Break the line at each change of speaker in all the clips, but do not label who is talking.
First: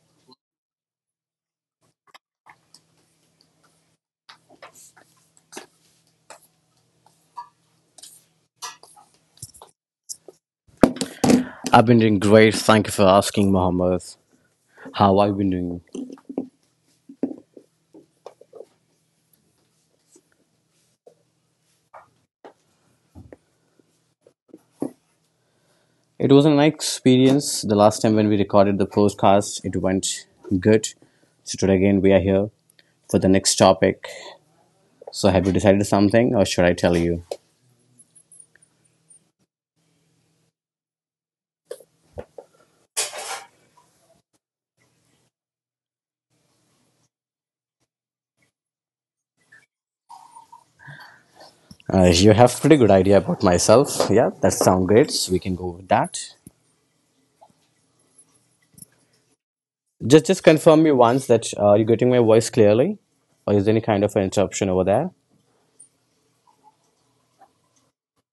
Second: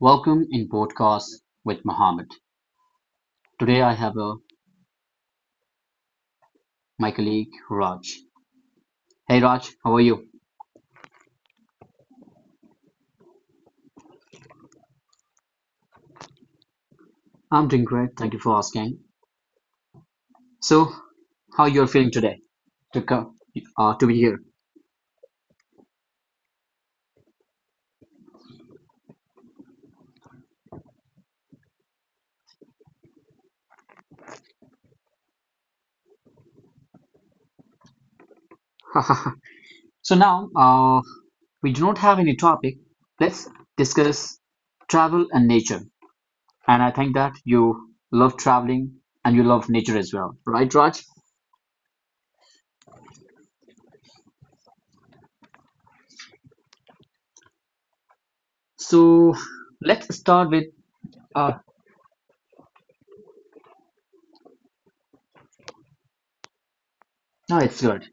Welcome in podcast with Mohammed. Today I have my colleague Raj. Hey Raj, how are you?
I've been doing great. Thank you for asking, Mohammed. How I've been doing?
I'm doing great. Thank you for asking. So, how you're feeling today to come to be here?
It was a nice experience. The last time when we recorded the podcast, it went good. So today again, we are here for the next topic. So have you decided something, or should I tell you?
So now we do not have any topic. Let's discuss travel and nature. And I think that you love traveling and you love nature as well, right, Raj?
You have pretty good idea about myself. Yeah, that sounds great. So we can go with that.
So
Just
let's
just
start
confirm me
with.
once that
Uh,
you're getting my voice clearly, or is there any kind of interruption over there?
no, it's good.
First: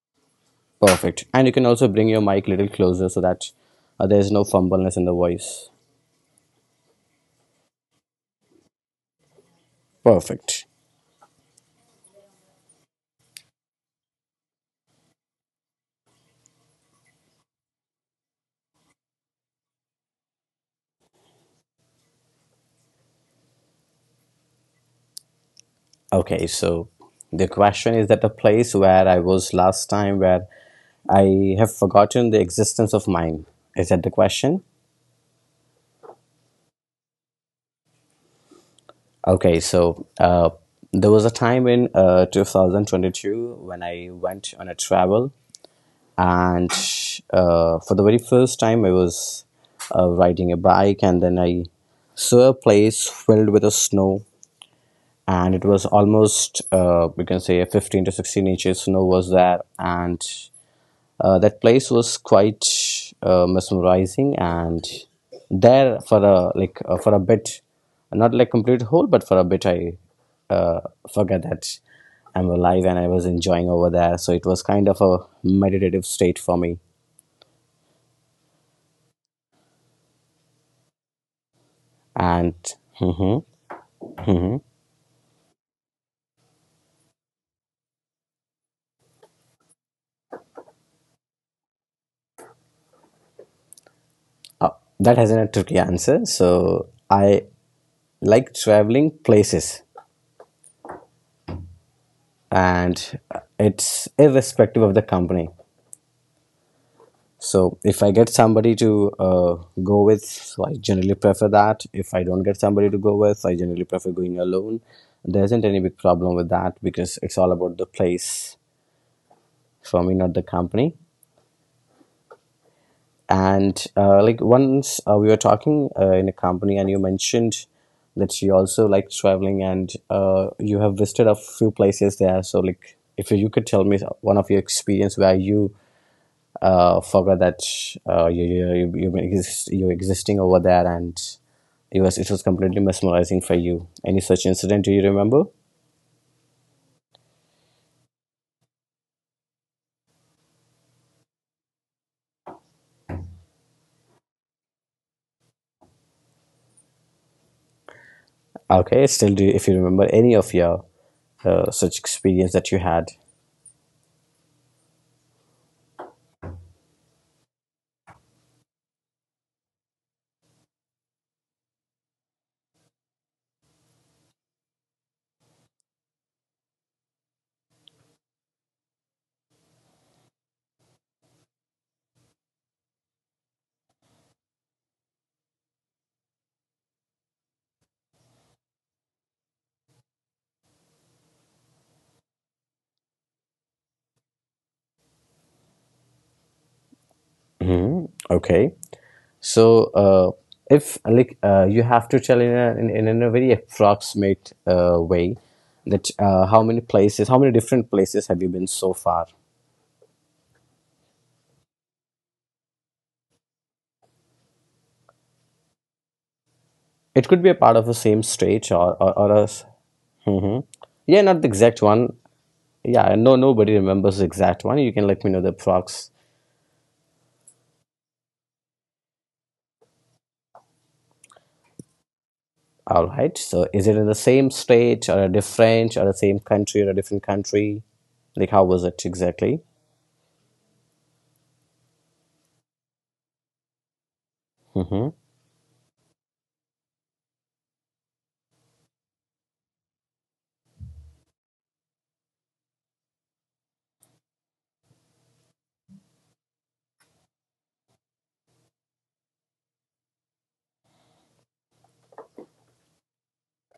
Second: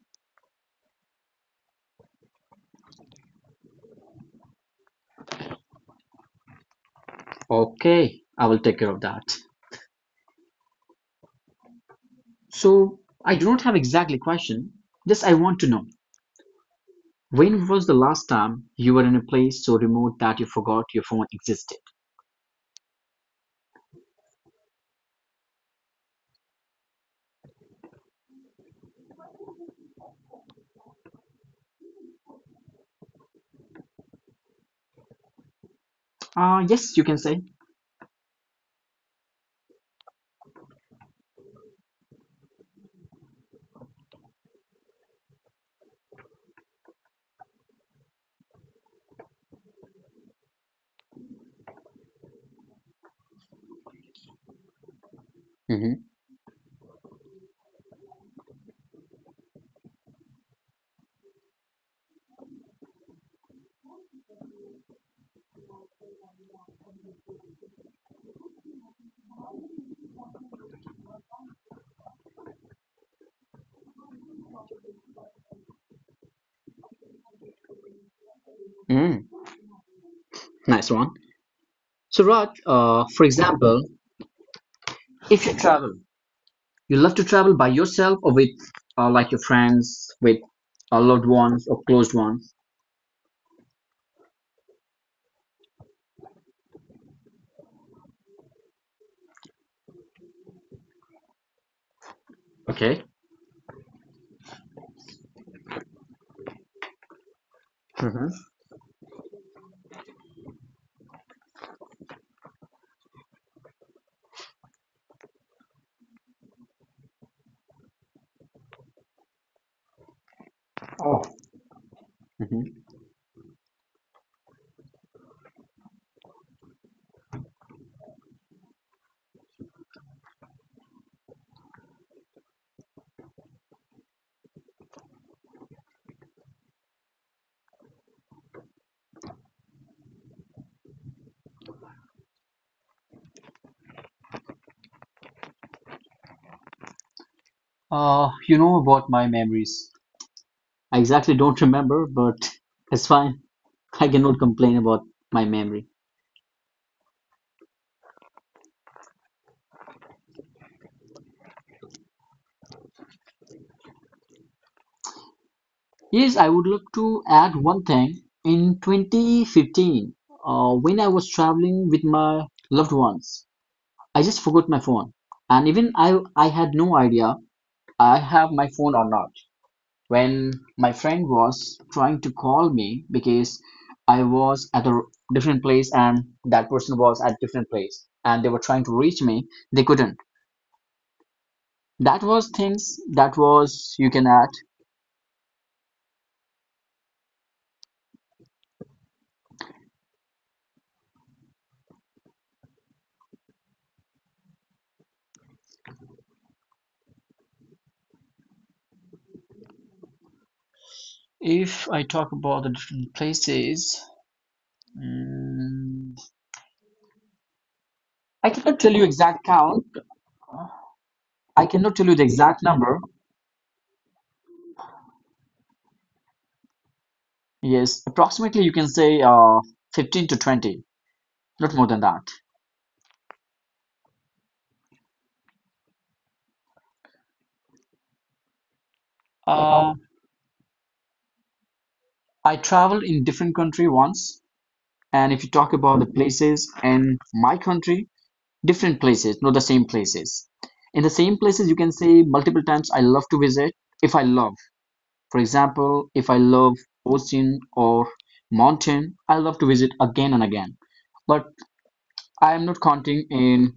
Perfect. And you can also bring your mic a little closer so that there is no fumbleness in the voice.
Okay, I will take care of that.
Perfect.
So I do not have exactly question. Just I want to know, when was the last time you were in a place so remote that you forgot your phone existed?
Okay, so the question is that a place where I was last time where I have forgotten the existence of mine. Is that the question?
Yes, you can say.
Okay, so there was a time in 2022 when I went on a travel, and for the very first time, I was riding a bike, and then I saw a place filled with a snow, and it was
Hmm.
almost we can say 15 to 16 inches snow was there, and that place was quite mesmerizing, and there for a bit, not like complete whole, but for a bit, I uh, forgot that I'm alive and I was enjoying over there. So it was kind of a meditative state for me,
Mm, nice one. So Raj,
and,
for
mhm,
example,
mhm.
if you travel, you love to travel by yourself or with like your friends, with loved ones or closed ones.
Uh, that hasn't a tricky answer. So I like traveling places,
Okay.
and it's irrespective of the company. So if I get
Hmm.
somebody to go with, so I generally prefer that. If I don't get somebody to go with, I generally prefer going alone. There isn't any big problem with that because it's all about the place for me, not the company.
Hmm.
And like once we were talking in a company, and you mentioned that you also like traveling and you have visited a few places there. So like, if you could tell me one of your experience where you forgot that exist, you were existing over there, and it was completely mesmerizing for you. Any such incident, do you remember?
You know about my memories. I exactly don't remember, but it's fine. I cannot complain about my memory.
Okay, still do if you remember any of your such experience that you had.
Yes, I would love to add one thing. In 2015, when I was traveling with my loved ones, I just forgot my phone. And even I had no idea I have my phone or not. When my friend was trying to call me because I was at a different place and that person was at different place and they were trying to reach me, they couldn't. That was things that was you can add.
Hmm. Okay, so if you have to tell in in a very approximate way, that how many different places have you been so far?
If I talk about the different places, mm,
It could be a part of the same
I
state
cannot
or
tell you
or, or a
exact
s-
count.
Mhm. Yeah, not the
I
exact
cannot
one.
tell you the exact number.
Yeah, no, nobody remembers the exact one. You can let me know the prox.
Yes, approximately you can say 15 to 20, not more than that.
All right. So, is it in the same state or a different, or the same country or a different country? Like, how was it exactly?
Uh, I traveled in different country once,
Mm-hmm.
and if you talk about the places in my country, different places, not the same places. In the same places, you can say multiple times I love to visit if I love. For example, if I love ocean or mountain, I love to visit again and again. But I am not counting in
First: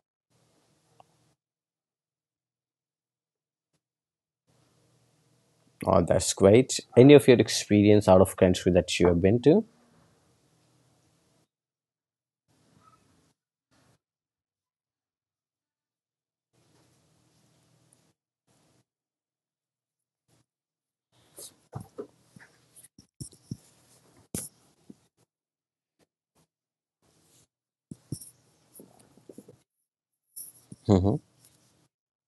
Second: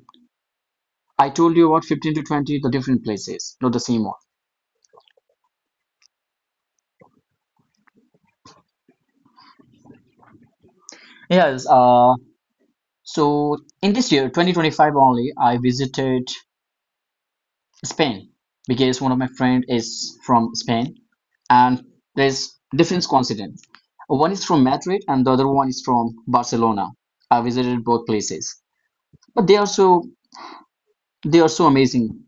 I told you about 15 to 20, the different places, not the same one.
Oh, that's great. Any of your experience out of country that you have been to?
Yes. So in this year, 2025 only, I visited Spain because one of my friend is from Spain, and there's different coincidence. One is from Madrid and the other one is from Barcelona. I visited both places, but
Hmm.
they are so amazing.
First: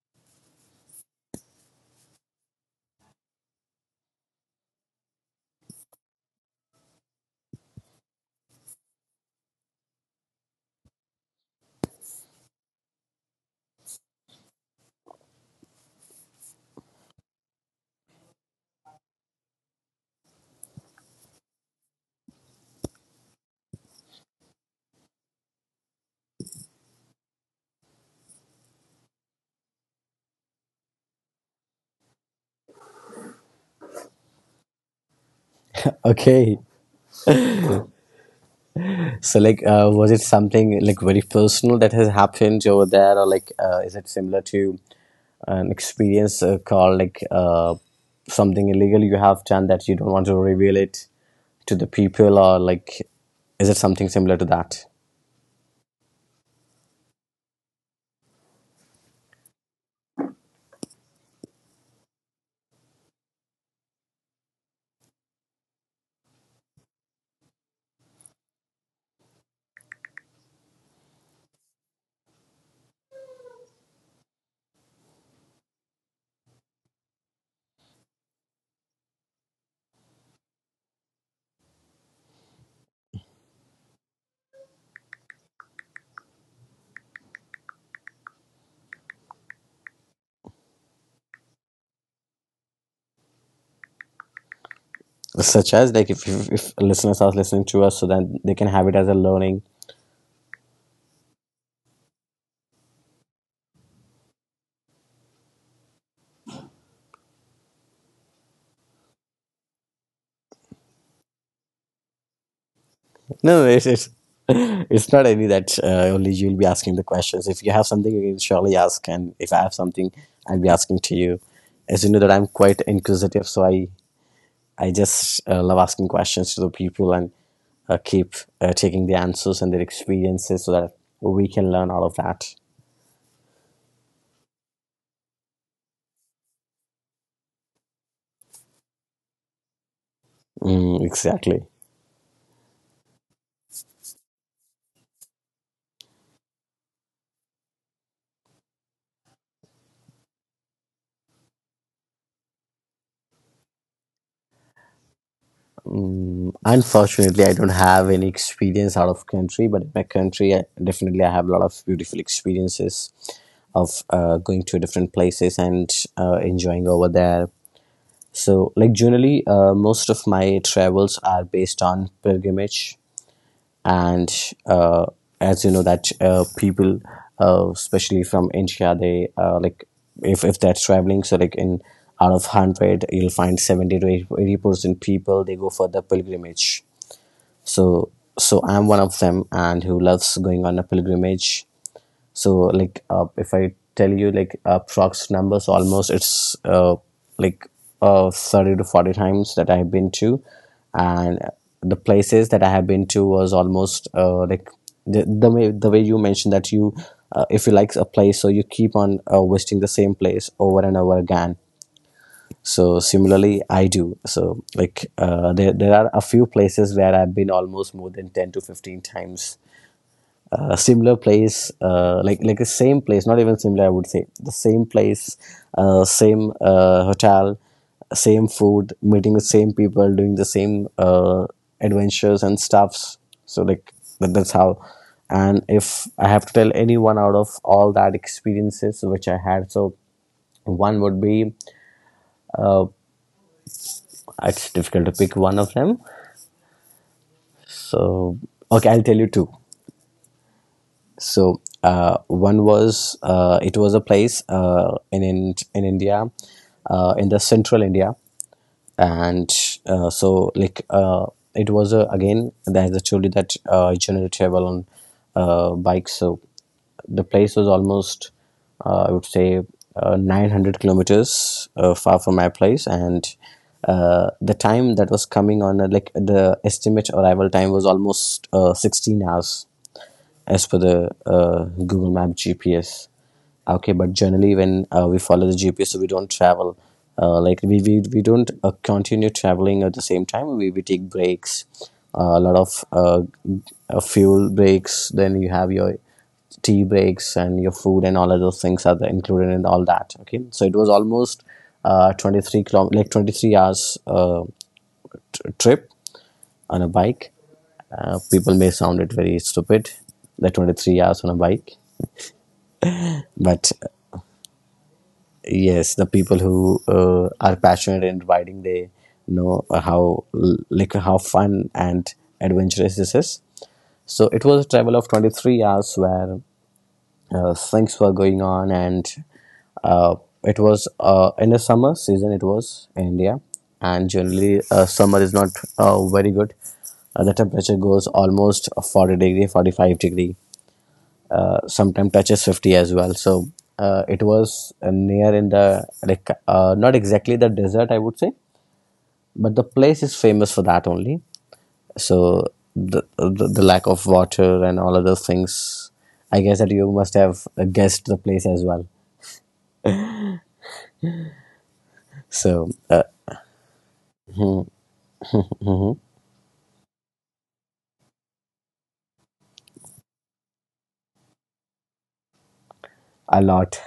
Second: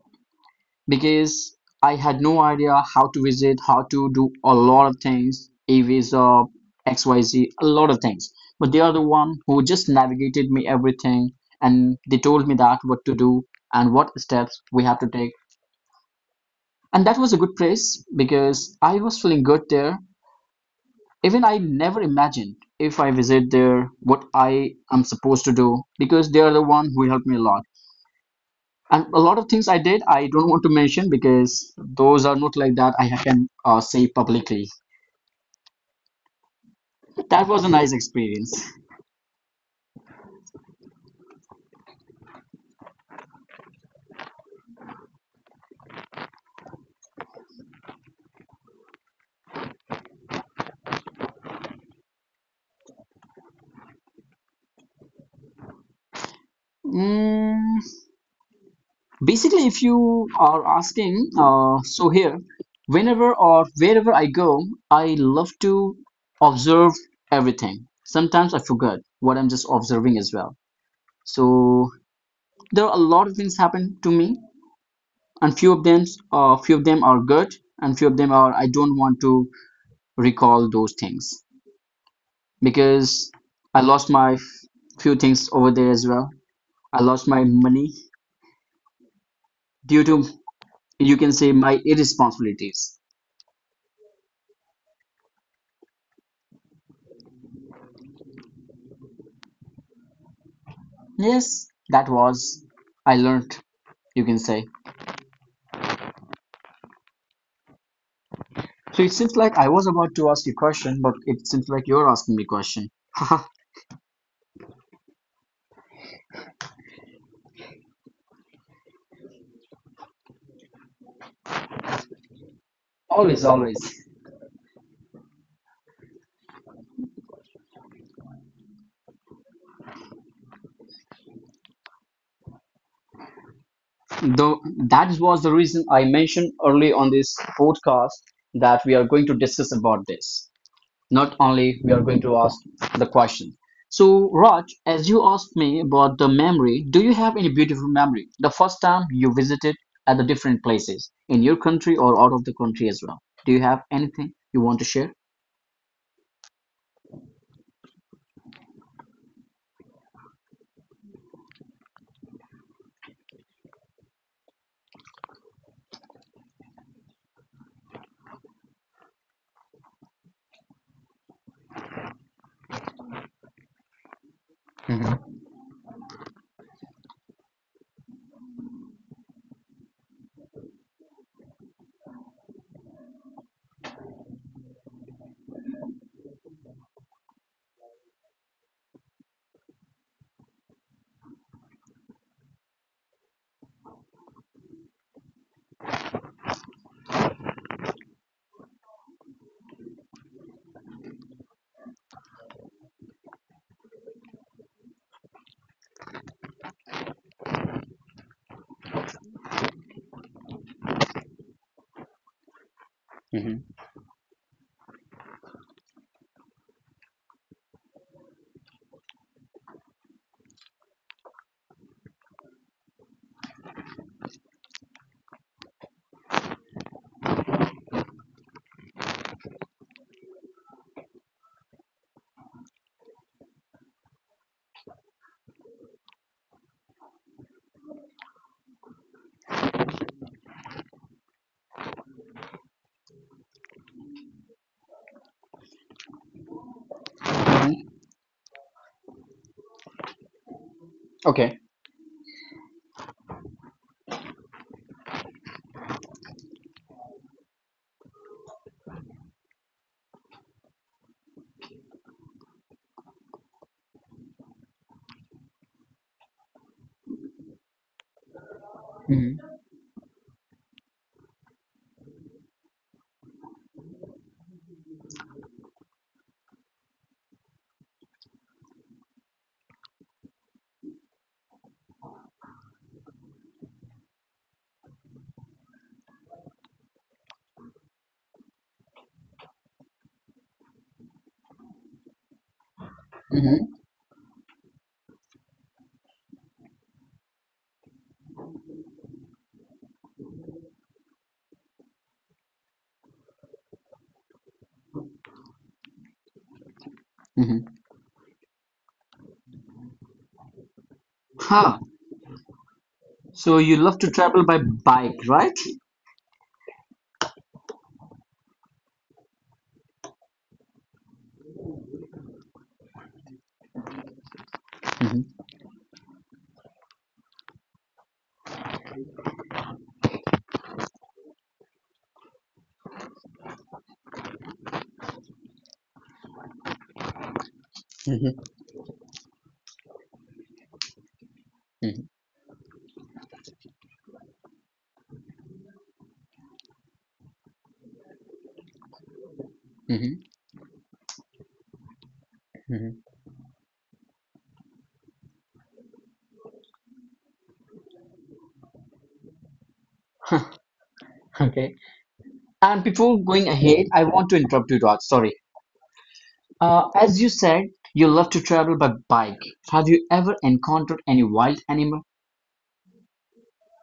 Because I had no idea how to visit, how to do a lot of things, e-visa, XYZ, lot of things. But they are the one who just navigated me everything and they told me that what to do and what steps we have to take. And that was a good place because I was feeling good there. Even I never imagined if I visit there what I am supposed to do because they are the one who helped me a lot. And a lot of things I did, I don't want to mention because those are not like that I can say publicly.
Okay.
That was a nice experience.
So, like, was it something like very personal that has happened over there, or like, is it similar to an experience, called something illegal you have done that you don't want to reveal it to the people? Or like, is it something similar to that,
Mm, basically, if you are asking, so here, whenever or wherever I go, I love to observe everything. Sometimes I forget what I'm just observing as well. So there are a lot of things happen to me, and few of them are good, and few of them are I don't want to recall those things. Because I lost my f- few things over there as well. I lost my money due to you can say my irresponsibilities.
such as, like, if listeners are listening to us, so then they can have it as a learning?
Yes, that was I learned you can say. So it seems like I was about to ask you a question, but it seems like you're asking me a question. Haha,
No, no, it's not any that, only you'll be asking the questions. If you have something, you can surely ask, and if I have something, I'll be asking to you. As you know that I'm quite inquisitive,
always,
so
always.
I just love asking questions to the people, and keep taking the answers and their experiences, so that we can learn out of that.
Though that was the reason I mentioned early on this podcast that we are going to discuss about this.
Mm,
Not
exactly.
only we are going to ask the question. So Raj, as you asked me about the memory, do you have any beautiful memory the first time you visited at the different places in your country or out of the country as well? Do you have anything you want to share?
Mm, unfortunately, I don't have any experience out of country, but in my country, definitely I have a lot of beautiful experiences of going to different places and enjoying over there. So, like generally, most of my travels are based on pilgrimage, and uh,
Hmm.
as you know, that people, especially from India, they like, if they're traveling, so like, in out of 100, you'll find 70 to 80% people they go for the pilgrimage. So so I'm one of them and who loves going on a pilgrimage. So like, if I tell you like approx numbers, almost it's like 30 to 40 times that I've been to. And the places that I have been to was almost like the way you mentioned that you, if you like a place, so you keep on visiting the same place over and over again. So similarly
Hmm.
I do. So like, there are a few places where I've been almost more than 10 to 15 times. Similar place, like the same place. Not even similar, I would say, the same place. Same hotel, same food, meeting the same people, doing the same adventures and stuffs. So like that, that's how. And if I have to tell anyone out of all that experiences which I had, so one would be. uh, It's difficult to pick one of them.
Hmm.
So, okay, I'll tell you two. So
Okay.
one was it was a place in India, in the central India, and so like, again as I told you that I generally travel on bike. So the place was almost I would
Hmm.
say 900 kilometers far from my place and. The time that was coming on, like the estimate arrival time was almost 16 hours as per the Google Map GPS. Okay, but generally when we follow the GPS, so we don't travel. Like, we don't continue traveling at the same time. We take breaks, a lot of
Hmm.
fuel breaks. Then you have your tea breaks and your food, and all of those things are there included in all that. Okay, so it was almost 23 km, like 23 hours trip on a bike.
Hmm.
People may sound it very stupid, the 23 hours on a bike.
Huh. So
But
you love to travel by bike, right?
yes, the people who are passionate in riding, they know how fun and adventurous this is. So it was a travel of
Hmm.
23 hours where things were going on, and uh, it was in the summer season. It was in India. And generally summer is not very good. The temperature goes
Hmm.
almost 40 degree 45 degree,
Hmm.
sometimes touches 50 as well. So it was near in the, not exactly the desert, I would say, but the place is
Hmm.
famous for that only. So the,
Hmm.
the the lack of water and all other things. I guess that you must have guessed the place as well.
Okay.
So
And before going ahead, I want to interrupt you, Raj. Sorry. As you said, you love to travel by bike. Have you ever encountered any wild animal?
a lot.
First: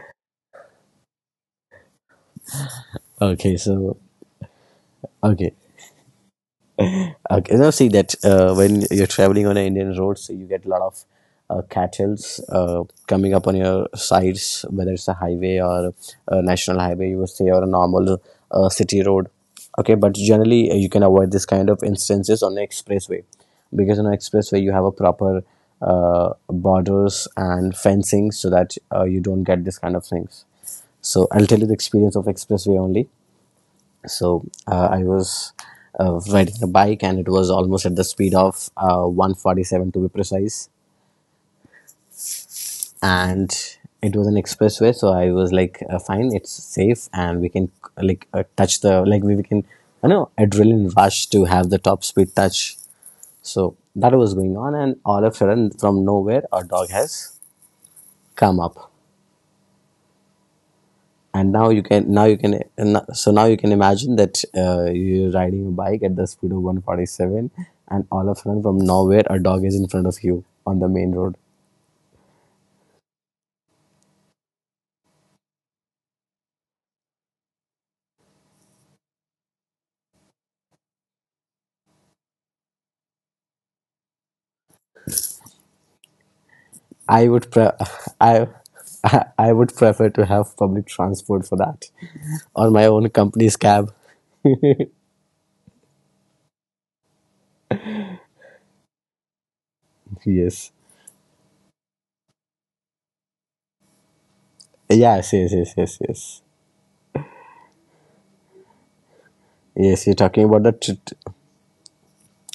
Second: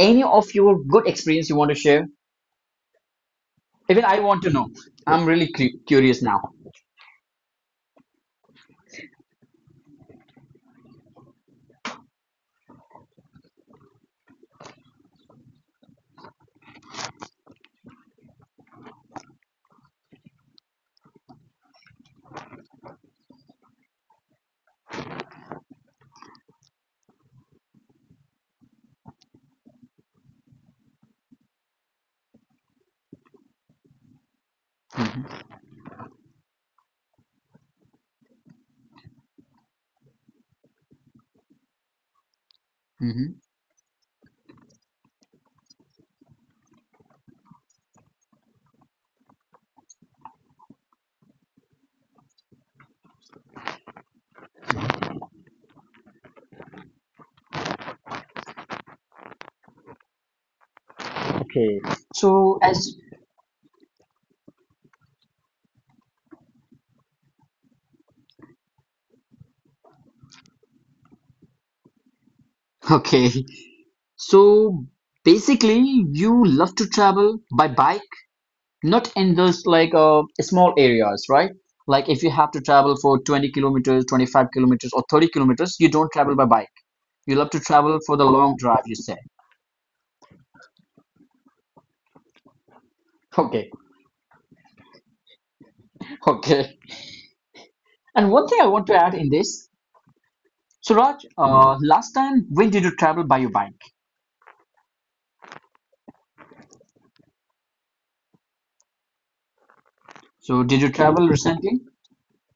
Any of your good experience you want to share?
Okay, so
Even I want to know. I'm really
okay.
curious now.
Okay, now see that when you're traveling on an Indian road, so you get a lot of cattles coming up on your sides, whether it's a highway or a national highway, you would say, or a normal city road. Okay, but generally you can avoid this kind of instances on an expressway, because on an expressway you have a proper borders and fencing, so that you don't get this kind of things. So I'll tell you the experience of expressway only. So I
Mhm,
was riding a bike, and it was almost at the speed of 147 to be precise.
mhm.
And it was an expressway, so I was like, fine, it's safe, and we can, touch the, we can, you know, adrenaline rush to have the top speed touch. So that was going on, and all of a sudden from nowhere a dog has come up. And
Okay.
now you can
So
and
as
no- so now you can imagine that you're riding a bike at the speed of 147, and all of a sudden from nowhere a dog is in front of you on the main road.
okay, so basically you love to travel by bike, not in those like small areas, right? Like if you have to travel for 20 kilometers, 25 kilometers, or 30 kilometers, you don't travel by bike.
i
You
would
love to
pre-
travel for the
i
long drive, you say.
I would prefer to have public transport for that, or my own company's
Okay.
cab.
Okay. And one thing I want to add in this,
Yes.
Suraj, last time when did you travel by your bike?
Yes, yes, yes, yes, yes. Yes, you're talking
So
about the
did you travel recently?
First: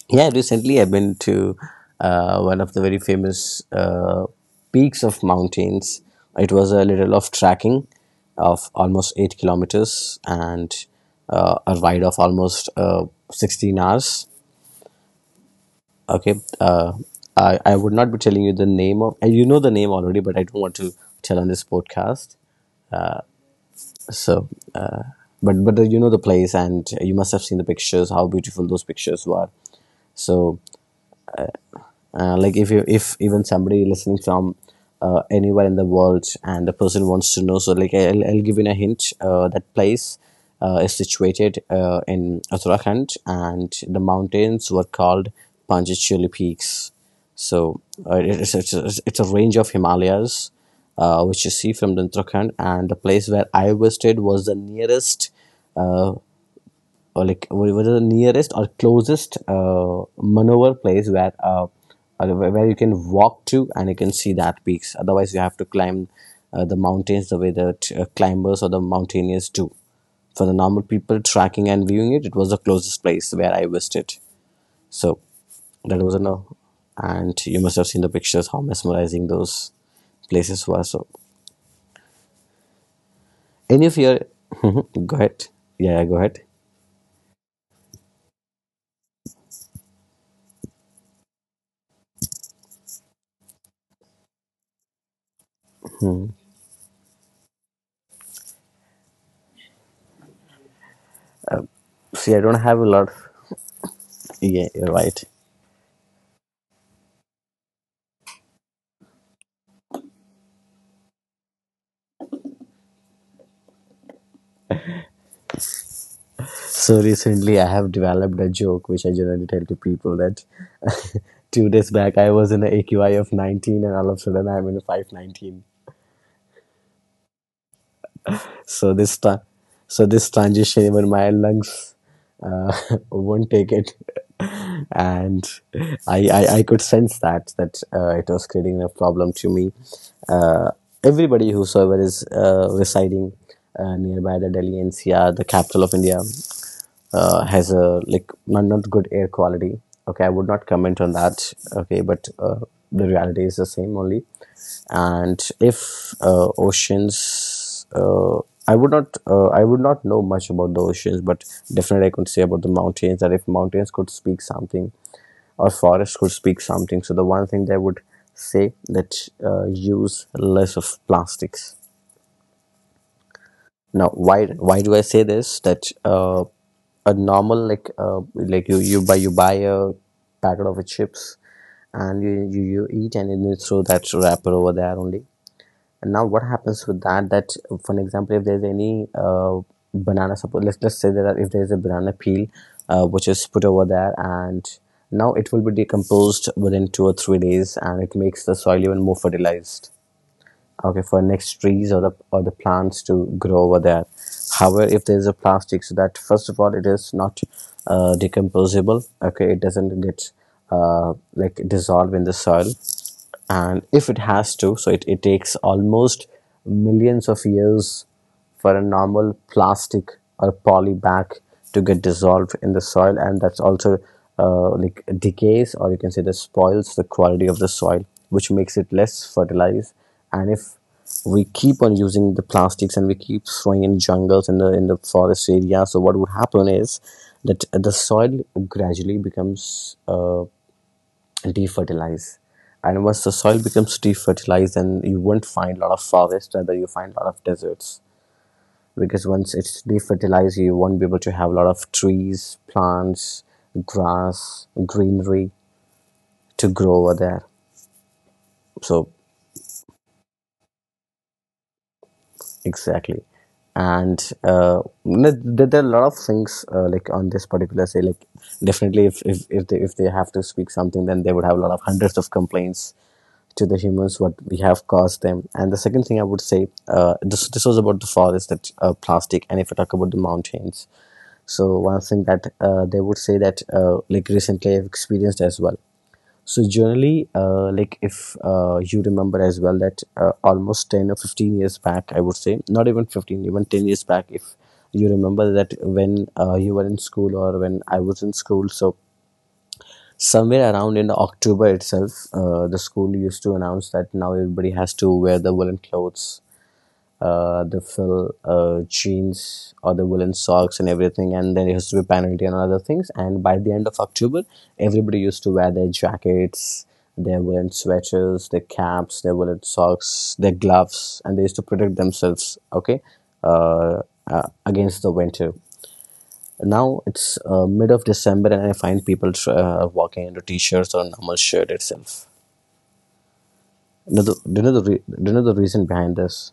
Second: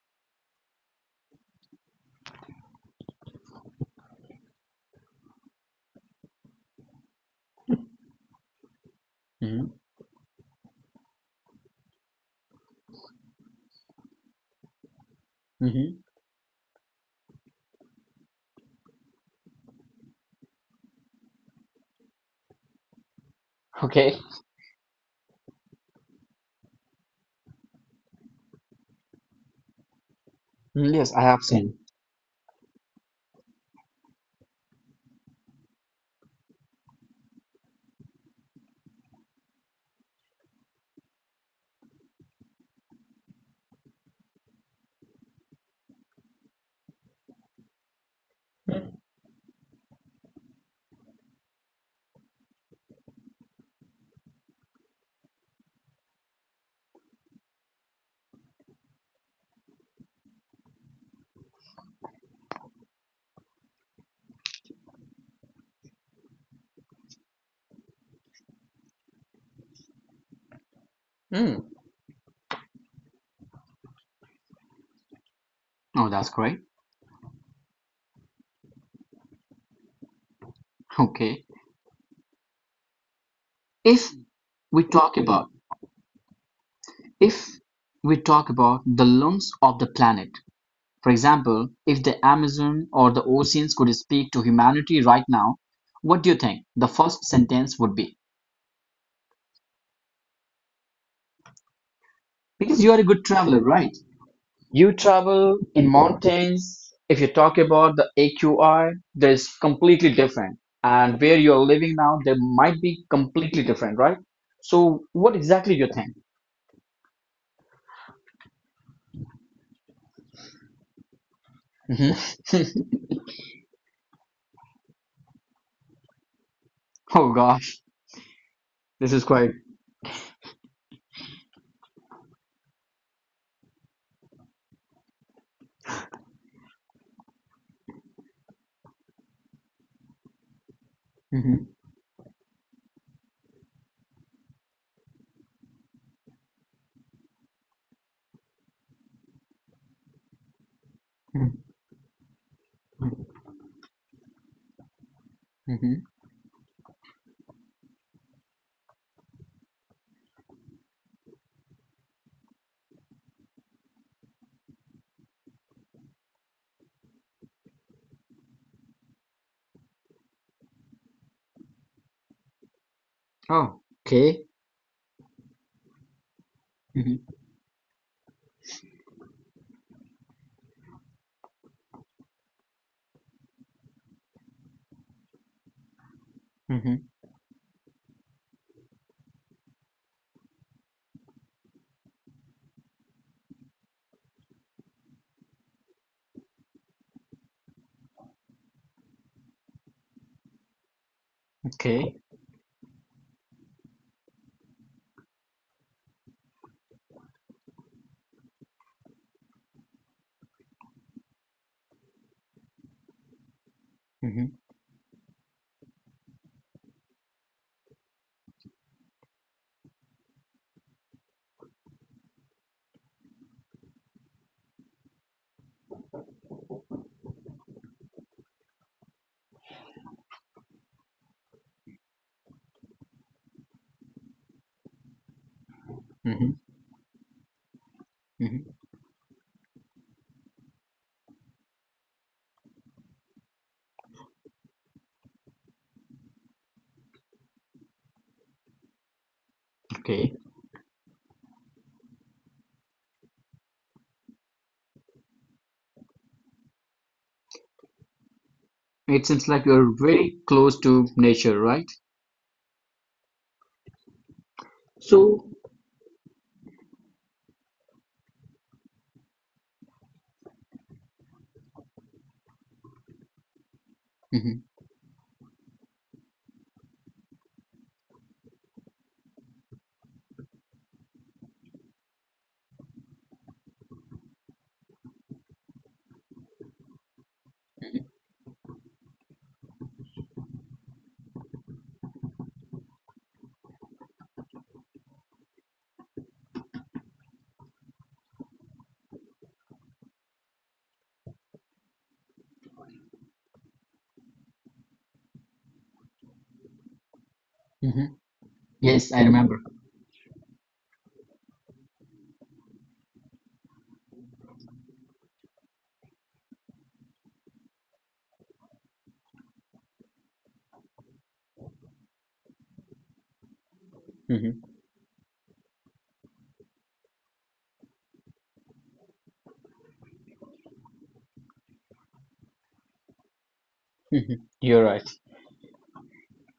Yeah, recently I've been to one of the very famous peaks of mountains. It was a little of trekking of almost eight
Mm-hmm.
kilometers and a ride of almost 16 hours.
Mm-hmm.
Okay, I would not be telling you the name of, and you know the name already, but I don't want to tell on this podcast.
Okay.
So, uh, but you know the place, and you must have seen the pictures, how beautiful those pictures were. So.
Mm, yes, I have seen.
Like, if even somebody listening from anywhere in the world and the person wants to know, so like, I'll give you a hint. That place is situated in Uttarakhand, and the mountains were called Panchachuli Peaks. So it's a range of Himalayas, which you see from the Uttarakhand, and the place where I visited was the nearest, uh, or like, what the nearest or closest maneuver place, where you can walk to and you can see that peaks. Otherwise, you have to climb the mountains the way that climbers or the mountaineers do. For the normal people
Mm.
tracking and viewing it, it was the closest place where I visited. So that
Oh,
was a
that's
no.
great.
And you must have seen the pictures how mesmerizing those places were. So,
Okay.
any of
If
your
we talk
go
about
ahead. Yeah, go ahead.
if we talk about the lungs of the planet, for example, if the Amazon or the oceans could speak to humanity right now, what
Hmm.
do you think the first sentence would be?
See, I don't have
Because
a
you are a
lot.
good traveler, right?
Yeah, you're
You
right.
travel in mountains, if you talk about the AQI, there's completely different. And where you're living now, they might be completely different, right? So what exactly you think?
So recently, I have developed a joke which I generally tell to people, that 2 days
Mhm.
back I was in an AQI of 19, and all of a sudden I'm in a 519.
Oh gosh,
So
this
this
is
ta-
quite.
so this transition, even my lungs uh, won't take it. And I could sense that it was creating a problem to me. Uh, Everybody
Mhm,
whosoever is residing nearby the Delhi NCR, the capital of India, has a, like, not good air quality. Okay, I would not comment on that.
mhm,
Okay, but the reality is the same only. And
mhm.
if oceans, I would not know much about the oceans, but definitely I could say about the mountains, that if mountains could speak something or forest could speak something, so the one thing they would say that use less of plastics.
Oh,
Now,
okay.
why do I say this? That a
Mhm,
normal, like, like, you buy a packet of chips, and you eat and then you throw that wrapper over there only. And now what happens with
mhm.
that? That, for an example, if there's any banana, suppose let's say that if there's a banana peel, which is put over there. And now it will be decomposed within 2 or 3 days, and it makes the soil even more fertilized, okay, for next trees or
Okay.
the plants to grow over there. However, if there is a plastic, so that, first of all, it is not decomposable, okay, it doesn't get like, dissolve in the soil. And if it
Mhm,
has to, so it takes almost millions of years for a normal plastic or poly bag to get dissolved in the soil, and that's also like, decays, or you can say the spoils the quality of the soil, which makes it less fertilized. And if we keep on using the plastics and we keep throwing in jungles, in the forest area, so what would
mhm,
happen is that the soil
mhm.
gradually becomes defertilized. And once the soil becomes defertilized, then you won't find a lot of forests, rather you find a lot of deserts. Because once it's
Okay.
defertilized, you won't be able to have a lot of trees, plants, grass, greenery to grow over there. So
It seems like you're very close to nature, right?
exactly. And uh, n-
So,
there, there are a lot of things, like, on this particular, say, like, definitely, if they have to speak something, then they would have a lot of hundreds of complaints to the humans, what we
mhm,
have caused them. And the second thing I would say, this was about the forest, that plastic. And if I talk about the mountains, so one thing that they would say, that like, recently I've experienced as well. So generally, like, if you remember as well, that almost 10 or 15 years back, I would say, not even 15, even 10 years back, if you remember, that when you were in school or when I was in school, so, somewhere around in October itself, the school used to announce that now everybody has to wear the woolen clothes, the
mhm.
fill,
Yes, I remember.
jeans or the woolen socks and everything, and then it used to be penalty and other things. And by the end of October, everybody used to wear their jackets, their woolen sweaters, their caps, their woolen socks, their gloves, and they used to protect themselves, okay, uh,
Mhm,
against the winter. Now it's mid of December, and I find people walking into t-shirts or normal shirt itself. do you know the,
mhm.
do you
You're
know the,
right.
you know the reason behind this?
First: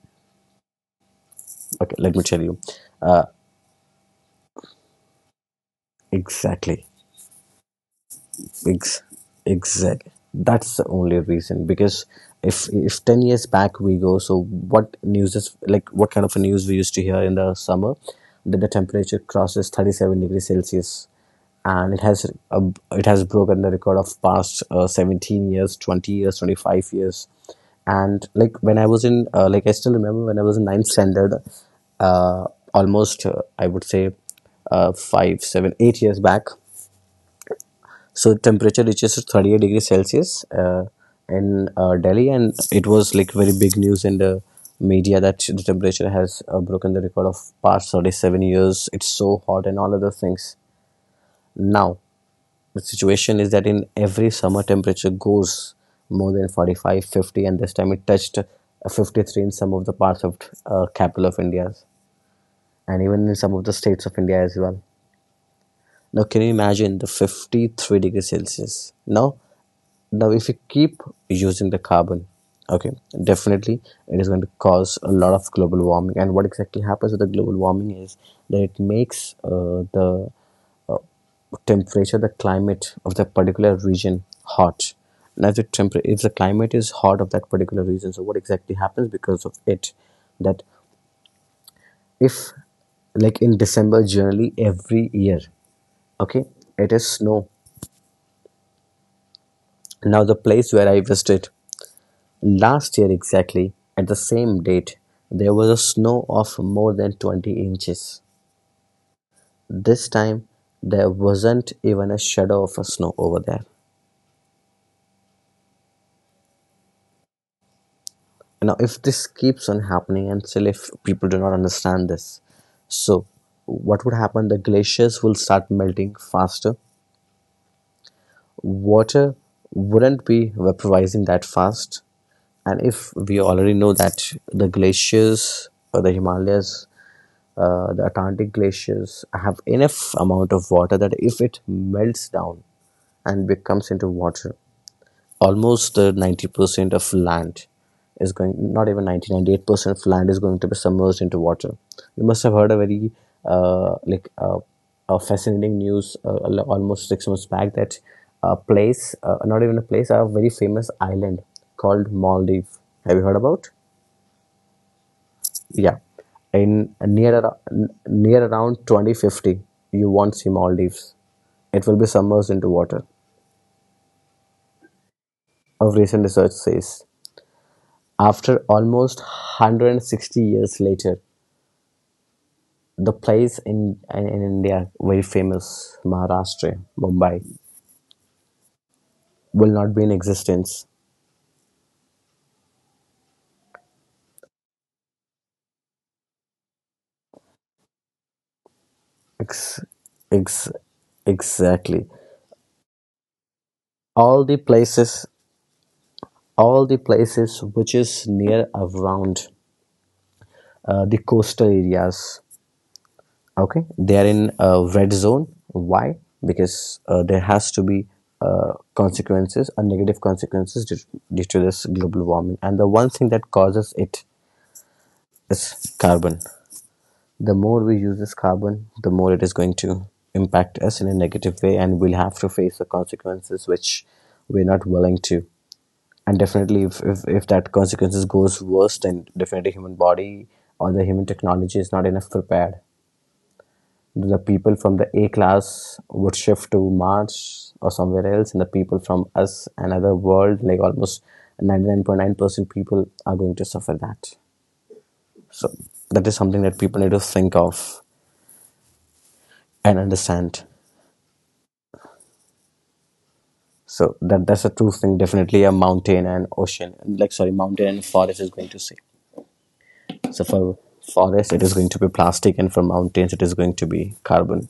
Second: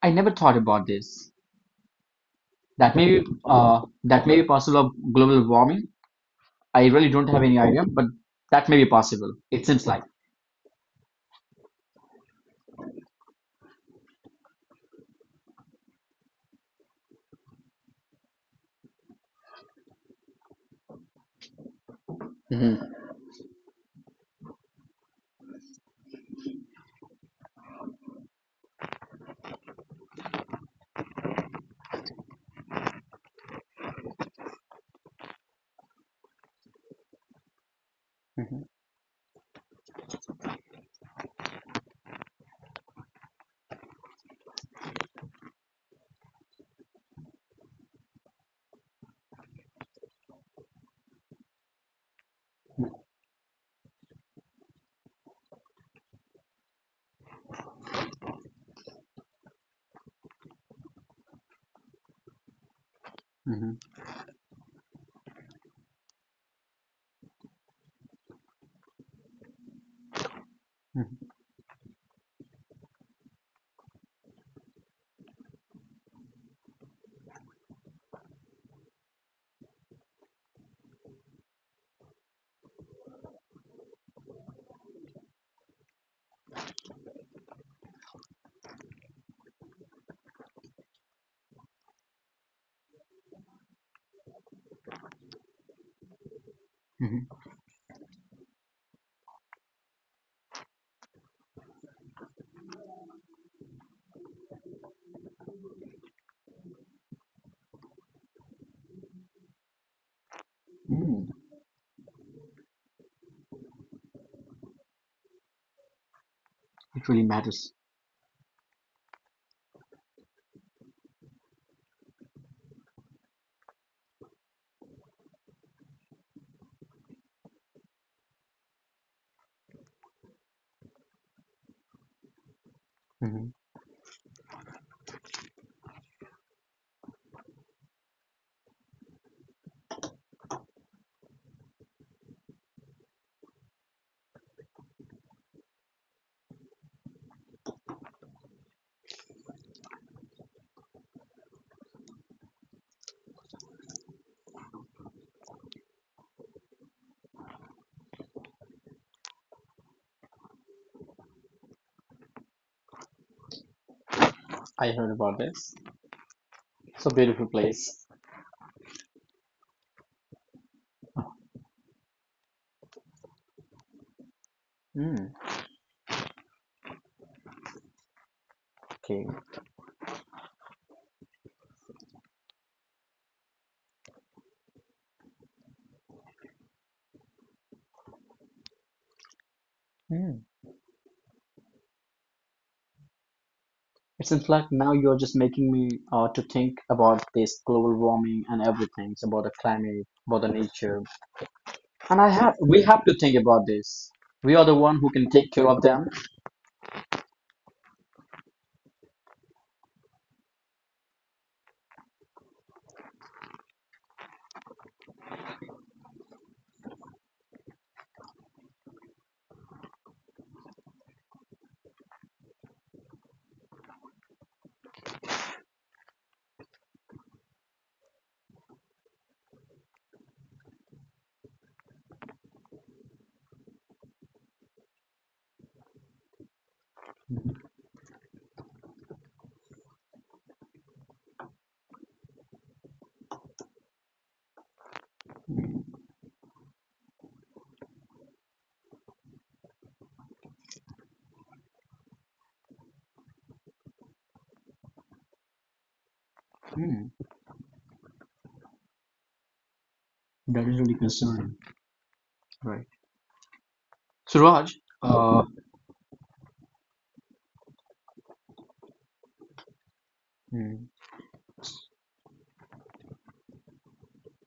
I never thought about this.
Okay, let me tell you. uh,
That may be possible of global warming. I
exactly.
really don't have any idea, but that may be
Ex-
possible. It seems like.
exactly. That's the only reason. Because if, 10 years back we go, so what news is, like, what kind of a news we used to hear in the summer? That the temperature crosses 37 degrees Celsius, and
Hmm.
it has broken the record of past, 17 years, 20 years, 25 years. And, like, when I was in, like I still remember when I was in ninth standard, uh, almost, I would say, five, seven, 8 years back. So temperature reaches to 38 degree Celsius, in Delhi, and it was like very big news in the media that the temperature has broken the record of past 37 years. It's so hot and all other things. Now the situation is that in every summer temperature goes more than 45, 50, and this time it touched, 53, in some of the parts of, capital of India, and even in some of the
Hmm.
states of India as well. Now, can you imagine, the 53 degrees Celsius? Now, if you keep
Hmm.
using the carbon, okay, definitely it is going to cause a lot of global warming. And what exactly happens with the global warming is that it makes the temperature, the climate of that particular region, hot. Now, if the temper if the climate is hot of that particular region, so what exactly happens because of it? That, if, like, in December generally every year, okay, it is
Hmm.
snow. Now, the place where I visited last year, exactly at the same date, there was a snow of more than 20 inches. This time, there
Mm.
wasn't even a shadow of a snow over there.
It really matters.
Now, if this keeps on happening, and still if people do not understand this, so what would happen? The glaciers will start melting faster, water wouldn't be vaporizing that fast. And if we
Hmm.
already know that the glaciers or the Himalayas, the Atlantic glaciers have enough amount of water, that if it melts down and becomes into water, almost, 90% of land is going, not even ninety ninety eight percent of land is going to be submerged into water. You must have heard a very, uh, like uh, a fascinating news, almost 6 months back, that a place, not even a place, a very famous island called Maldives. Have you heard about?
I heard about this.
Yeah, in
It's a
near
beautiful
ar- n-
place.
near around 2050 you won't see Maldives, it will be submerged into water.
Mm.
Of recent research says, after almost one
Okay.
hundred and sixty years later, the plays in India, very famous Maharashtra, Mumbai, will not be in
Mm.
existence.
It seems like now you're just making me to think about this global warming and everything. It's about the
Ex-
climate, about the
ex-
nature,
exactly.
and I have we have to think about this.
All the
We are the one who
places,
can take care of
which is near around the coastal areas. Okay, they are in a red zone. Why? Because there has to be consequences, and negative consequences due to this global warming. And the one thing that causes it is carbon. The more we use this carbon, the more it is going to impact us in a negative way, and we'll have to face the consequences, which we're not willing to. And definitely, if that
them.
consequences goes worse, then definitely human body or the human technology is not enough prepared. The people from the A class would shift to Mars or somewhere else, and the people from us, another world, like, almost 99.9% people are going to suffer that. So that is something that people need to think of and understand.
Right.
So that
So
that's a true
Raj,
thing. Definitely
uh,
a mountain and ocean, like, sorry, mountain and forest is going to say. So for
mm,
forest, it is going to be plastic, and for mountains, it is going to be carbon.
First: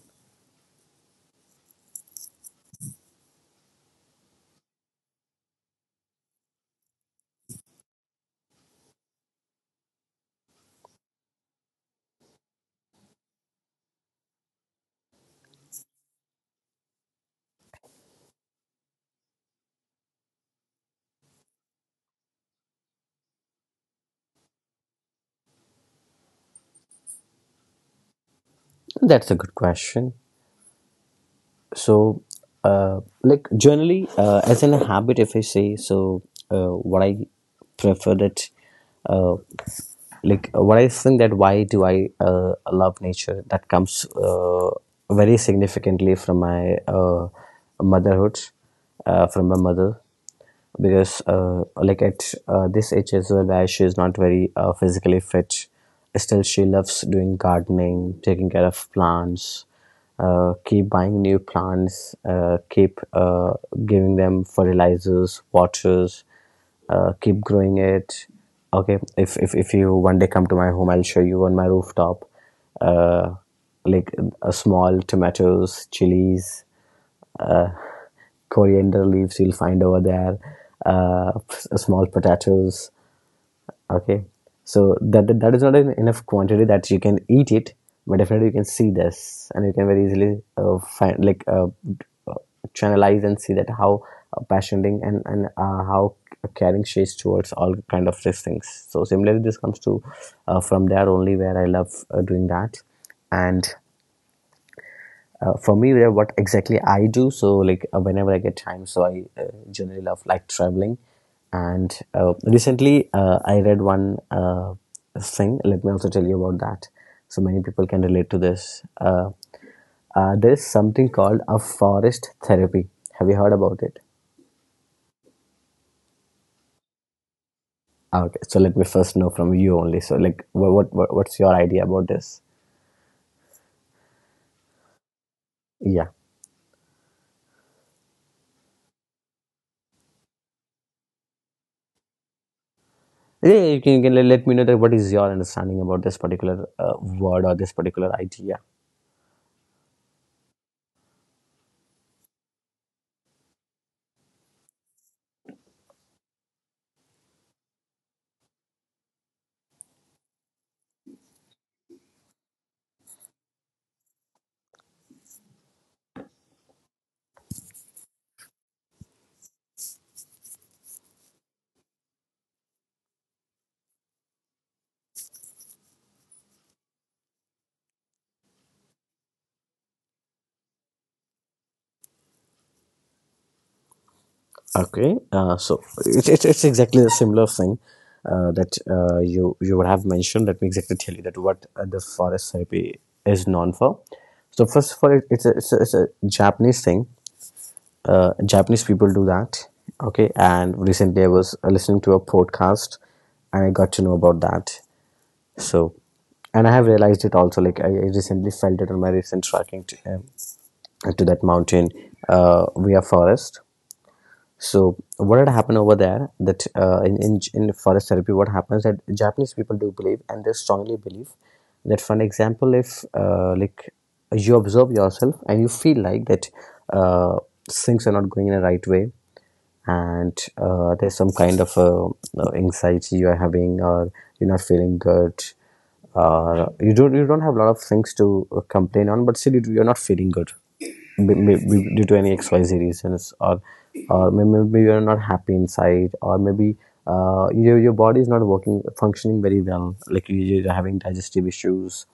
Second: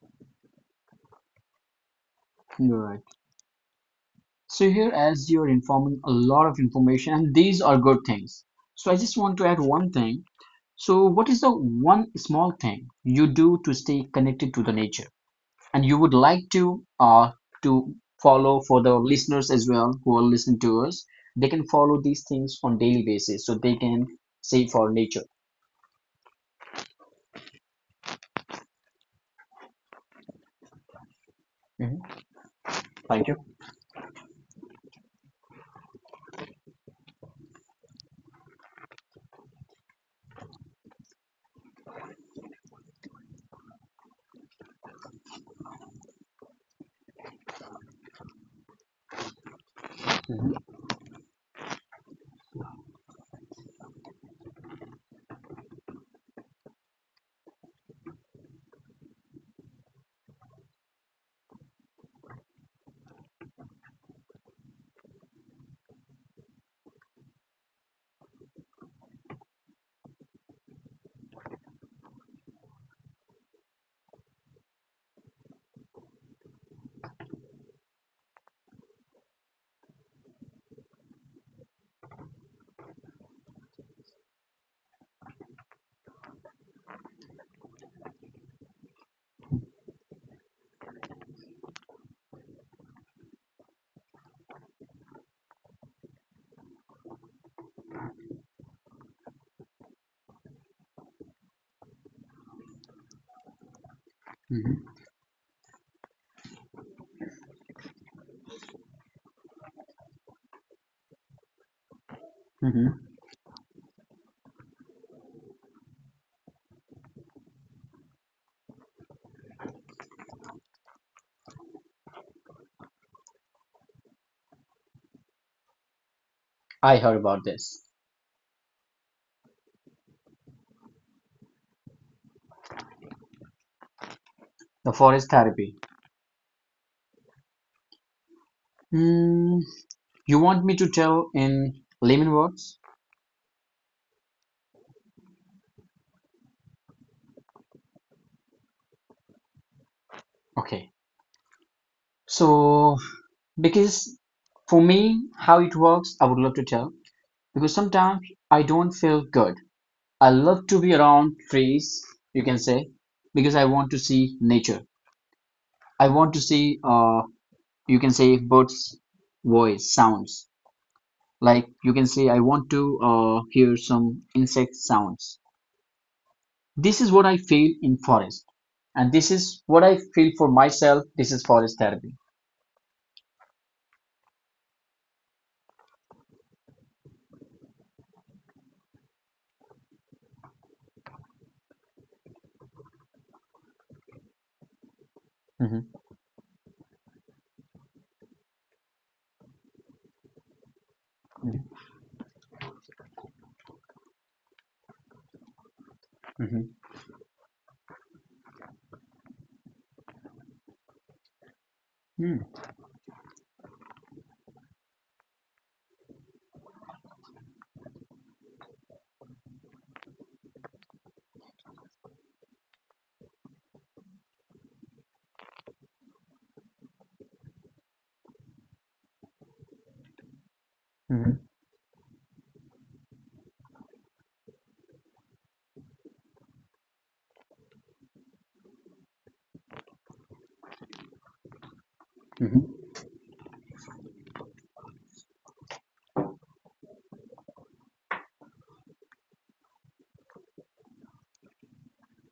you're right. So here, as you're informing a lot of information, and these are good things. So I just want to add one thing. So what is the one small thing you do to stay connected to the nature, and you would like to follow for the listeners as well who are listening to us? They can follow these things on daily basis, so they can save for nature.
That's a good question.
Mhm.
So,
Thank
like generally, as in a habit, if I say so, what I prefer that uh, like, what I think, that why do I love nature, that comes very significantly from my motherhood, from my mother.
you. Mhm.
Because like at this age as well, where she is not very physically fit, still she loves doing gardening, taking care of plants, keep buying new plants, keep giving them fertilizers, waters, keep growing it. Okay, if you one day come to my home, I'll show you on my rooftop uh, like, small tomatoes, chilies, uh, coriander leaves you'll find over there, uh, small potatoes. Okay, so that is not enough quantity that you can eat it, but definitely you can see this, and you can very easily find like uh, channelize and see that how passioning and how caring she is towards all kind of these things. So similarly, this comes to from there only, where I love doing that. And
Mhm.
for me, yeah, what exactly I do, so like whenever I get time, so I generally love like traveling. And
Mhm.
recently I read one uh, thing, let me also tell you about that, so many people can relate to this. uh, there is something called a forest therapy. Have you heard about it?
I heard about this.
Ah, okay, so let me first know from you only, so like what's your idea about this?
The forest therapy.
Yeah,
Hmm. You want me to tell in layman words?
yeah, you can let me know that what is your understanding about this particular uh, word or this particular idea.
Okay. So, because for me, how it works, I would love to tell because sometimes I don't feel good. I love to be around trees, you can say, because I want to see nature. I want to see, you can say, birds' voice sounds. Like you can say, I want to hear some insect sounds. This is what I feel in forest, and this is what I feel for myself. This is forest therapy.
Okay, so it's exactly the similar thing that you would have mentioned. Let me exactly tell you that what the forest therapy is known for. So first of all, it, it's, a, it's, a,
Mhm.
it's a Japanese thing. Japanese people do that. Okay, and recently I was
Mhm,
listening to a podcast, and I got to know about that. So,
mhm,
and I have realized it also. Like I recently felt it on my recent trekking to that mountain
mhm,
via forest. So what had happened over there, that in, in forest therapy, what happens that Japanese people do believe, and they strongly believe that, for an example, if like you observe yourself and you feel like that uh, things are not going in the right way, and there's
mhm,
some kind of anxiety you are having, or you're not feeling good, or you don't have a lot of things to complain on, but still you're not feeling good b- due to any
mhm,
xyz reasons, or maybe you're not happy inside, or maybe your body is not working, functioning very well, like you're having digestive issues,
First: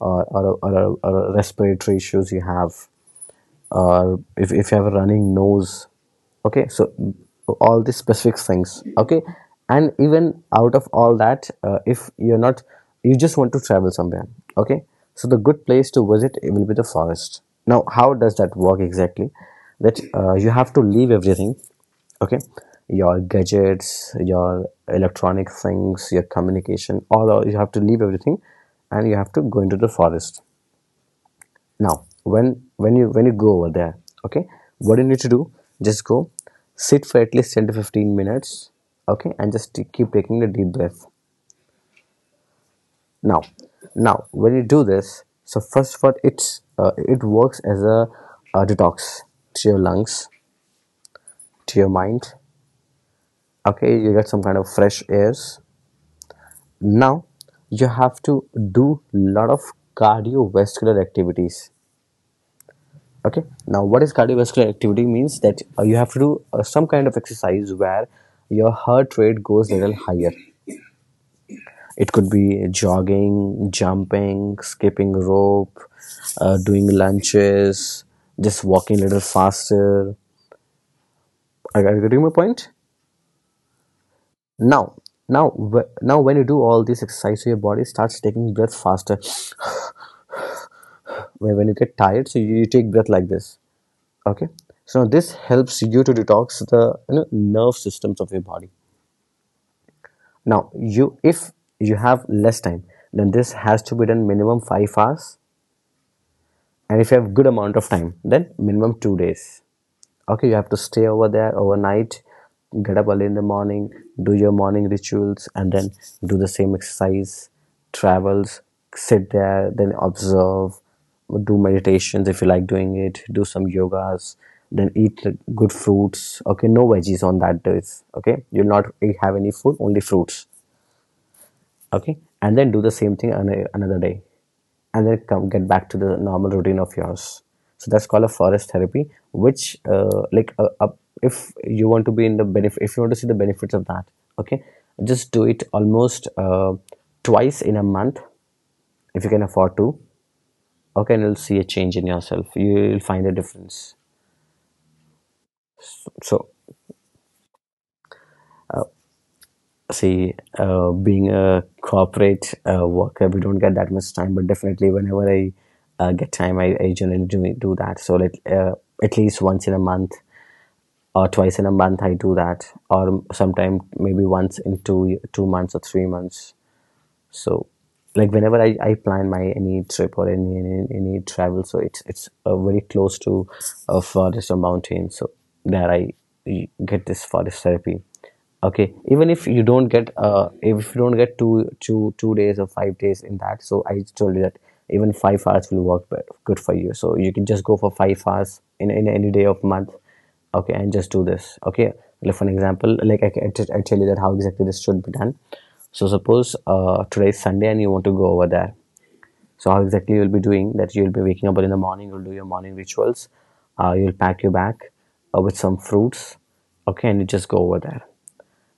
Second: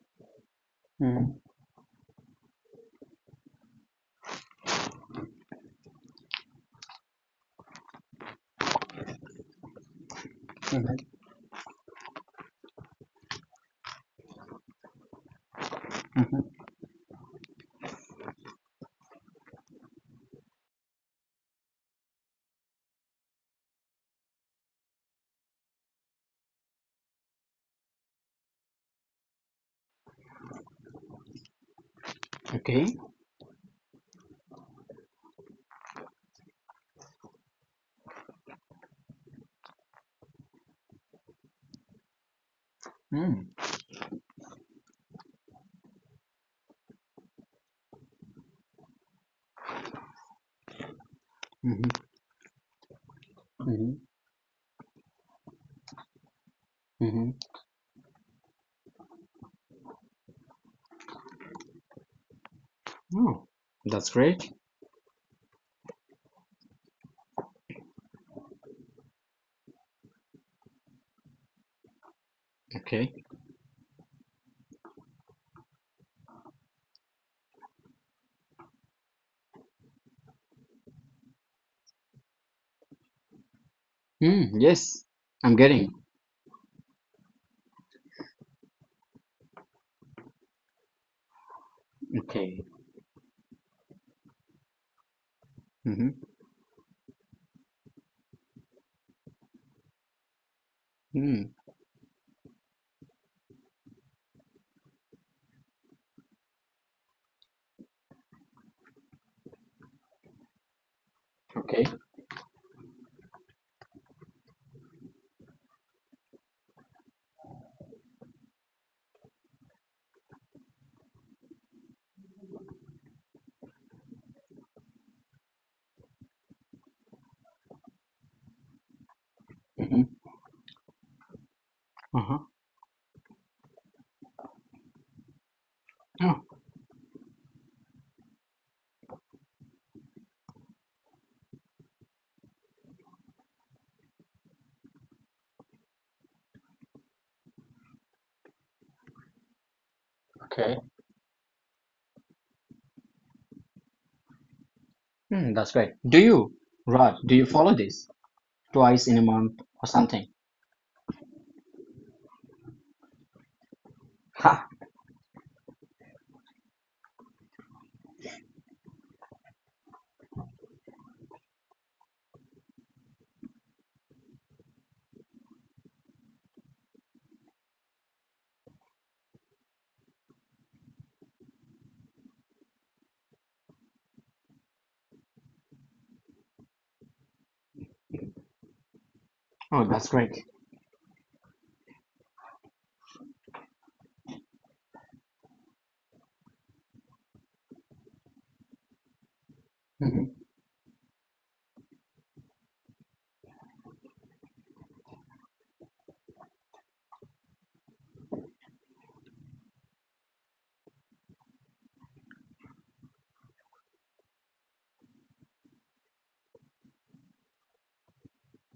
or
mhm,
respiratory issues you have, or if you have a running nose. Okay, so all these specific things. Okay, and even out of all
mhm.
that, if you're not, you just want to travel somewhere, okay, so the good place to visit
Mm.
will be the forest. Now how does that work exactly? That you have to leave everything. Okay, your gadgets, your electronic things, your communication, you have to leave everything, and you have to go into the forest. Now when
Okay.
when you when you go over there, okay, what you need to do, just go, sit for at least 10 to 15 minutes, okay, and just keep taking a deep breath. Now,
Mm,
now when you do this, so first of all, it works as a detox to your lungs, to your
mhm,
mind. Okay,
mhm,
you get some kind of fresh airs. Now,
mhm.
you have to do a lot of cardiovascular activities. Okay,
Oh,
now what
that's
is
great.
cardiovascular activity? Means that you have to do some kind of exercise where your heart rate goes a little higher. It could be
Okay.
jogging, jumping, skipping rope, doing lunges, just walking a little faster. Are you getting my point?
Mm, yes,
Now, now
I'm getting.
now when you do all these exercises, so your body starts taking breath faster. When you get tired, so you
Okay.
take breath like this. Okay, so this helps you to
Mm-hmm.
detox the, you know, nerve systems of your body. Now, you
Mm,
if you have less time, then this has to be done minimum 5 hours. And if you have good amount of time, then minimum 2 days. Okay, you have to stay over there
okay.
overnight, get up early in the morning, do your morning rituals, and then do the same exercise, travels, sit there, then observe, do meditations if you like doing it, do some yogas, then eat good fruits. Okay, no veggies on that days. Okay, you'll not have any food, only
Mm-hmm.
fruits. Okay,
Uh-huh.
and then do the same thing on a, another day, and then come get back to the
Oh,
normal routine of yours. So that's called a forest therapy, which if you want to be in the benefit, if you want to see the benefits of that, okay, just do it almost twice in a month, if you can afford to.
okay.
Okay, and you'll see a change in yourself, you'll find a difference.
Mm, that's great. Do
So
you, Rod, do you follow this twice in a month or something?
see, being a corporate worker, we don't get that much time, but
Ha!
definitely whenever I get time, I generally do that. So like at least once in a month or twice in a month I do that, or sometime maybe once in 2 2 months or 3 months. So, like whenever I plan my any trip or any travel, so it's very close to a forest or mountain. So there I get this forest therapy. Okay, even if you
Oh,
don't
that's
get
great.
if you don't get 2 2 2 days or 5 days in that, so I told you that even 5 hours will work good for you. So you can just go for 5 hours in any day of month.
Mm-hmm.
Okay, and just do this. Okay, like for an example, like I tell you that how exactly this should be done. So suppose today is Sunday and you want to go over there. So how exactly you'll be doing that? You'll be waking up in the morning, you'll do your morning rituals, you'll pack your bag with some fruits. Okay, and you just go over there.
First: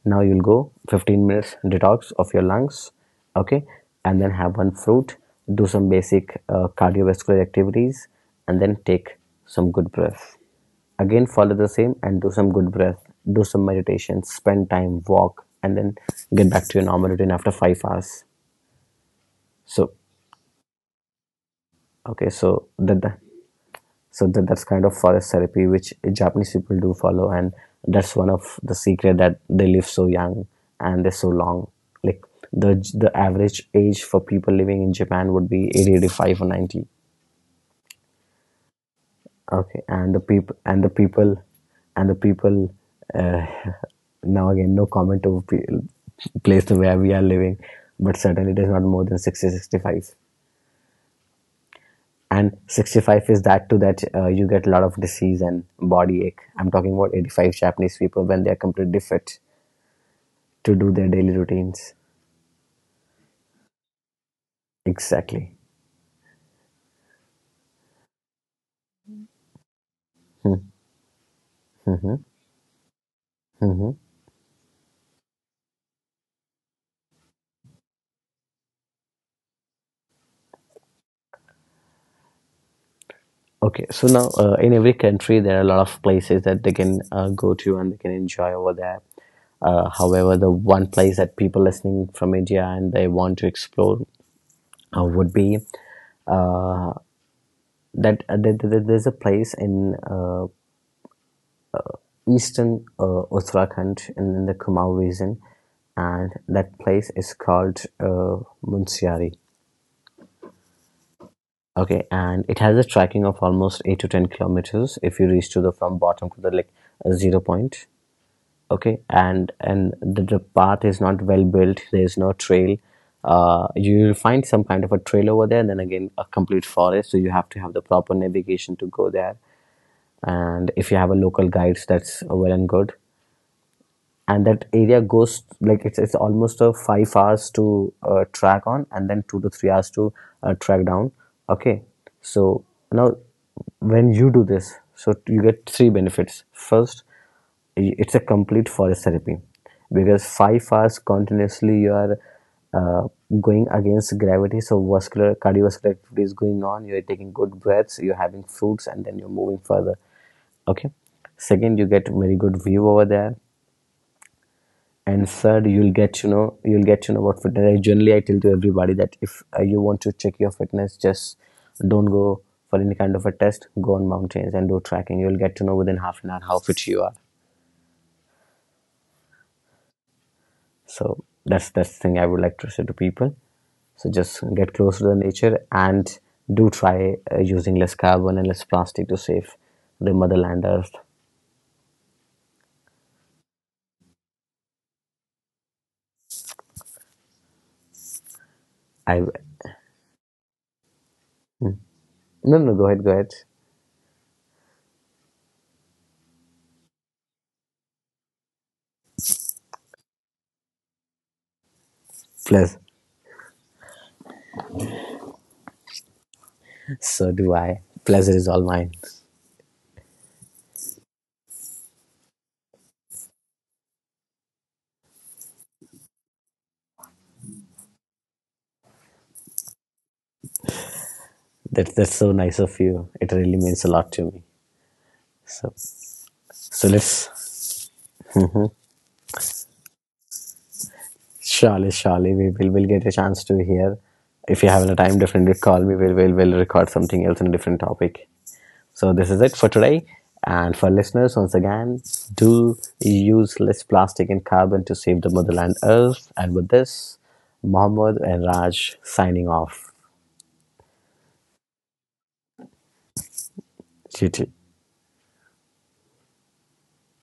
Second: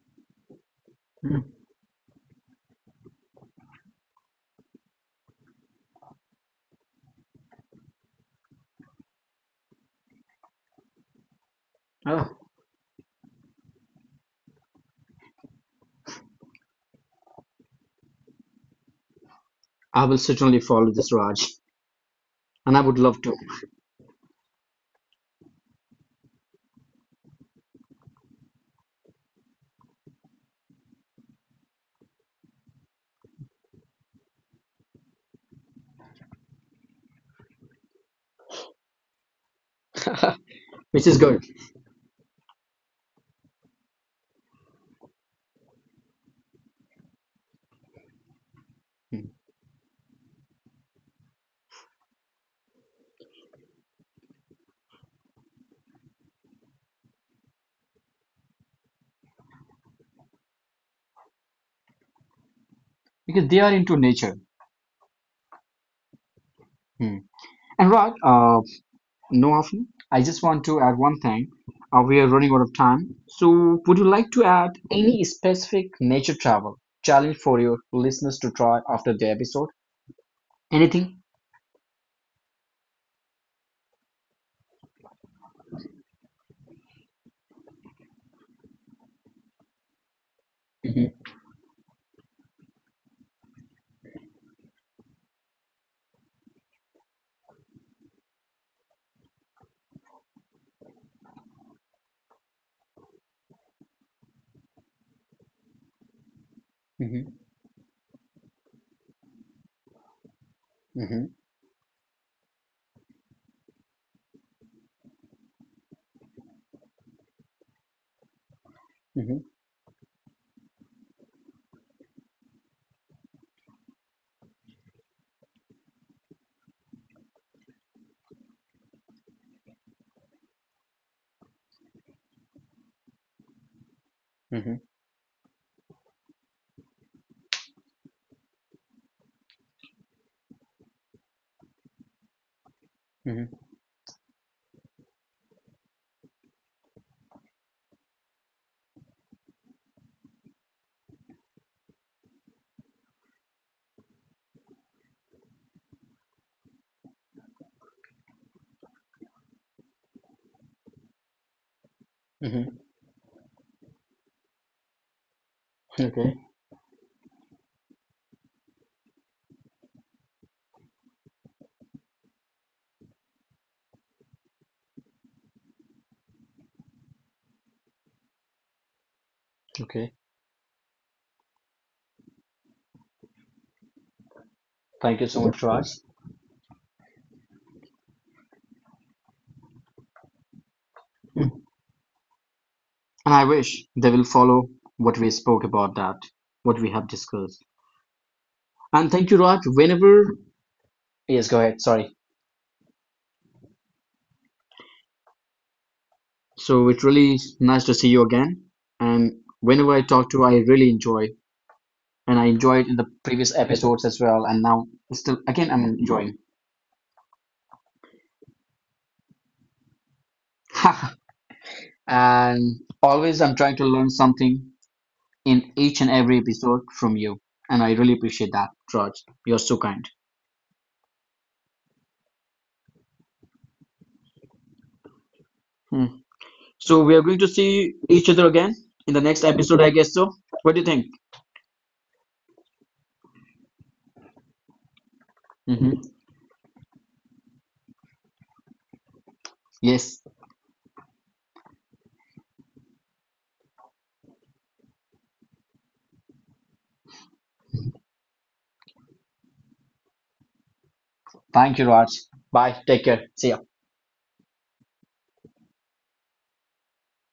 Now you'll go 15
Mm.
minutes detox of your lungs. Okay, and then have one fruit, do some basic cardiovascular activities, and then take some good breath. Again follow the same and do
Oh,
some good breath, do some meditation, spend time, walk, and then get back to your normal routine after 5 hours. So
I will certainly follow this, Raj,
okay, so
and I would
that, that
love to,
so that's kind of forest therapy which Japanese people do follow, and that's one of the secret that they live so young, and they're so long. Like the average age for people living in Japan would be 80, 85, or 90. Okay, and
which is good.
the people uh, now again no comment to place to where we are living, but certainly it is not more than
Mm.
60, 65. And 65 is that too that you get a lot of disease and body ache. I'm talking about 85 Japanese people when they are completely fit to do their daily routines.
Because they are into nature.
Exactly.
Hmm. And Raj, no, Afi, I just want to add one thing.
Mm-hmm.
We are running out of time.
Mm-hmm.
So, would you like to add any specific nature travel challenge for your listeners to try after the episode? Anything?
Okay, so now in every country there are a lot of places that they can go to and they can enjoy over there. However, the one place that
Mm-hmm,
people listening from India and they want to explore would be uh, that there's a place in eastern Uttarakhand and in the Kumaon region, and that place is
mm-hmm,
called Munsiari.
mm-hmm,
Okay, and it has a trekking of almost 8 to 10 kilometers if you reach to the from bottom to the like zero point. Okay,
mm-hmm,
and the path is not well built. There is no trail. You will find some kind of a trail over there, and then again a complete forest. So you have to have the proper navigation to go there. And if you have a local guides, that's well and good. And that
mm-hmm,
area goes like it's almost a 5 hours to track on and then 2 to 3 hours to track down. Okay, so now
mm-hmm,
when you do this, so you get three benefits. First, it's a complete forest therapy, because 5 hours continuously you are uh, going against gravity, so vascular cardiovascular activity is going on, you're taking good breaths, you're having fruits, and then you're moving further. Okay, second, you get very good
mm-hmm.
view over there. And third, you'll get to
Okay,
know, you'll get to know about fitness. I generally I tell to everybody that if you want to check your fitness, just don't go for any kind of a test, go on mountains and do tracking, you'll get to know within half an hour how fit you are.
okay.
So that's the thing I would like to say to people. So just get close to the
Thank you so
nature,
much, Raj.
and do try using less carbon and less plastic to save the motherland earth.
And I wish they will follow what we spoke about that, what we have discussed. And
I
thank you, Raj. Whenever. Yes, go
Mm.
ahead. Sorry.
no no Go ahead, go ahead.
So, it's really nice to see you again. And whenever I talk to you, I really enjoy and I
Pleasure.
enjoyed in the previous episodes as well. And now, still, again, I'm enjoying.
So do I, pleasure is all mine.
And always, I'm trying to learn something in each and every episode from you. And I really appreciate that, Raj. You're so kind.
That's so nice of you. It really means a lot to me. So
Hmm.
so
So, we are
let's,
going to see each other
mm-hmm.
again in the next episode, I guess so. What do you think?
Surely we will get a chance to hear. If you have the time, definitely call me.
Hmm.
We'll record something else on a different topic. So this is it for today.
Yes.
And for listeners, once again, do use less plastic and carbon to save the motherland Earth. And with this, Mohammed and Raj signing off.
Thank you, Raj. Bye. Take care. See ya.
T T.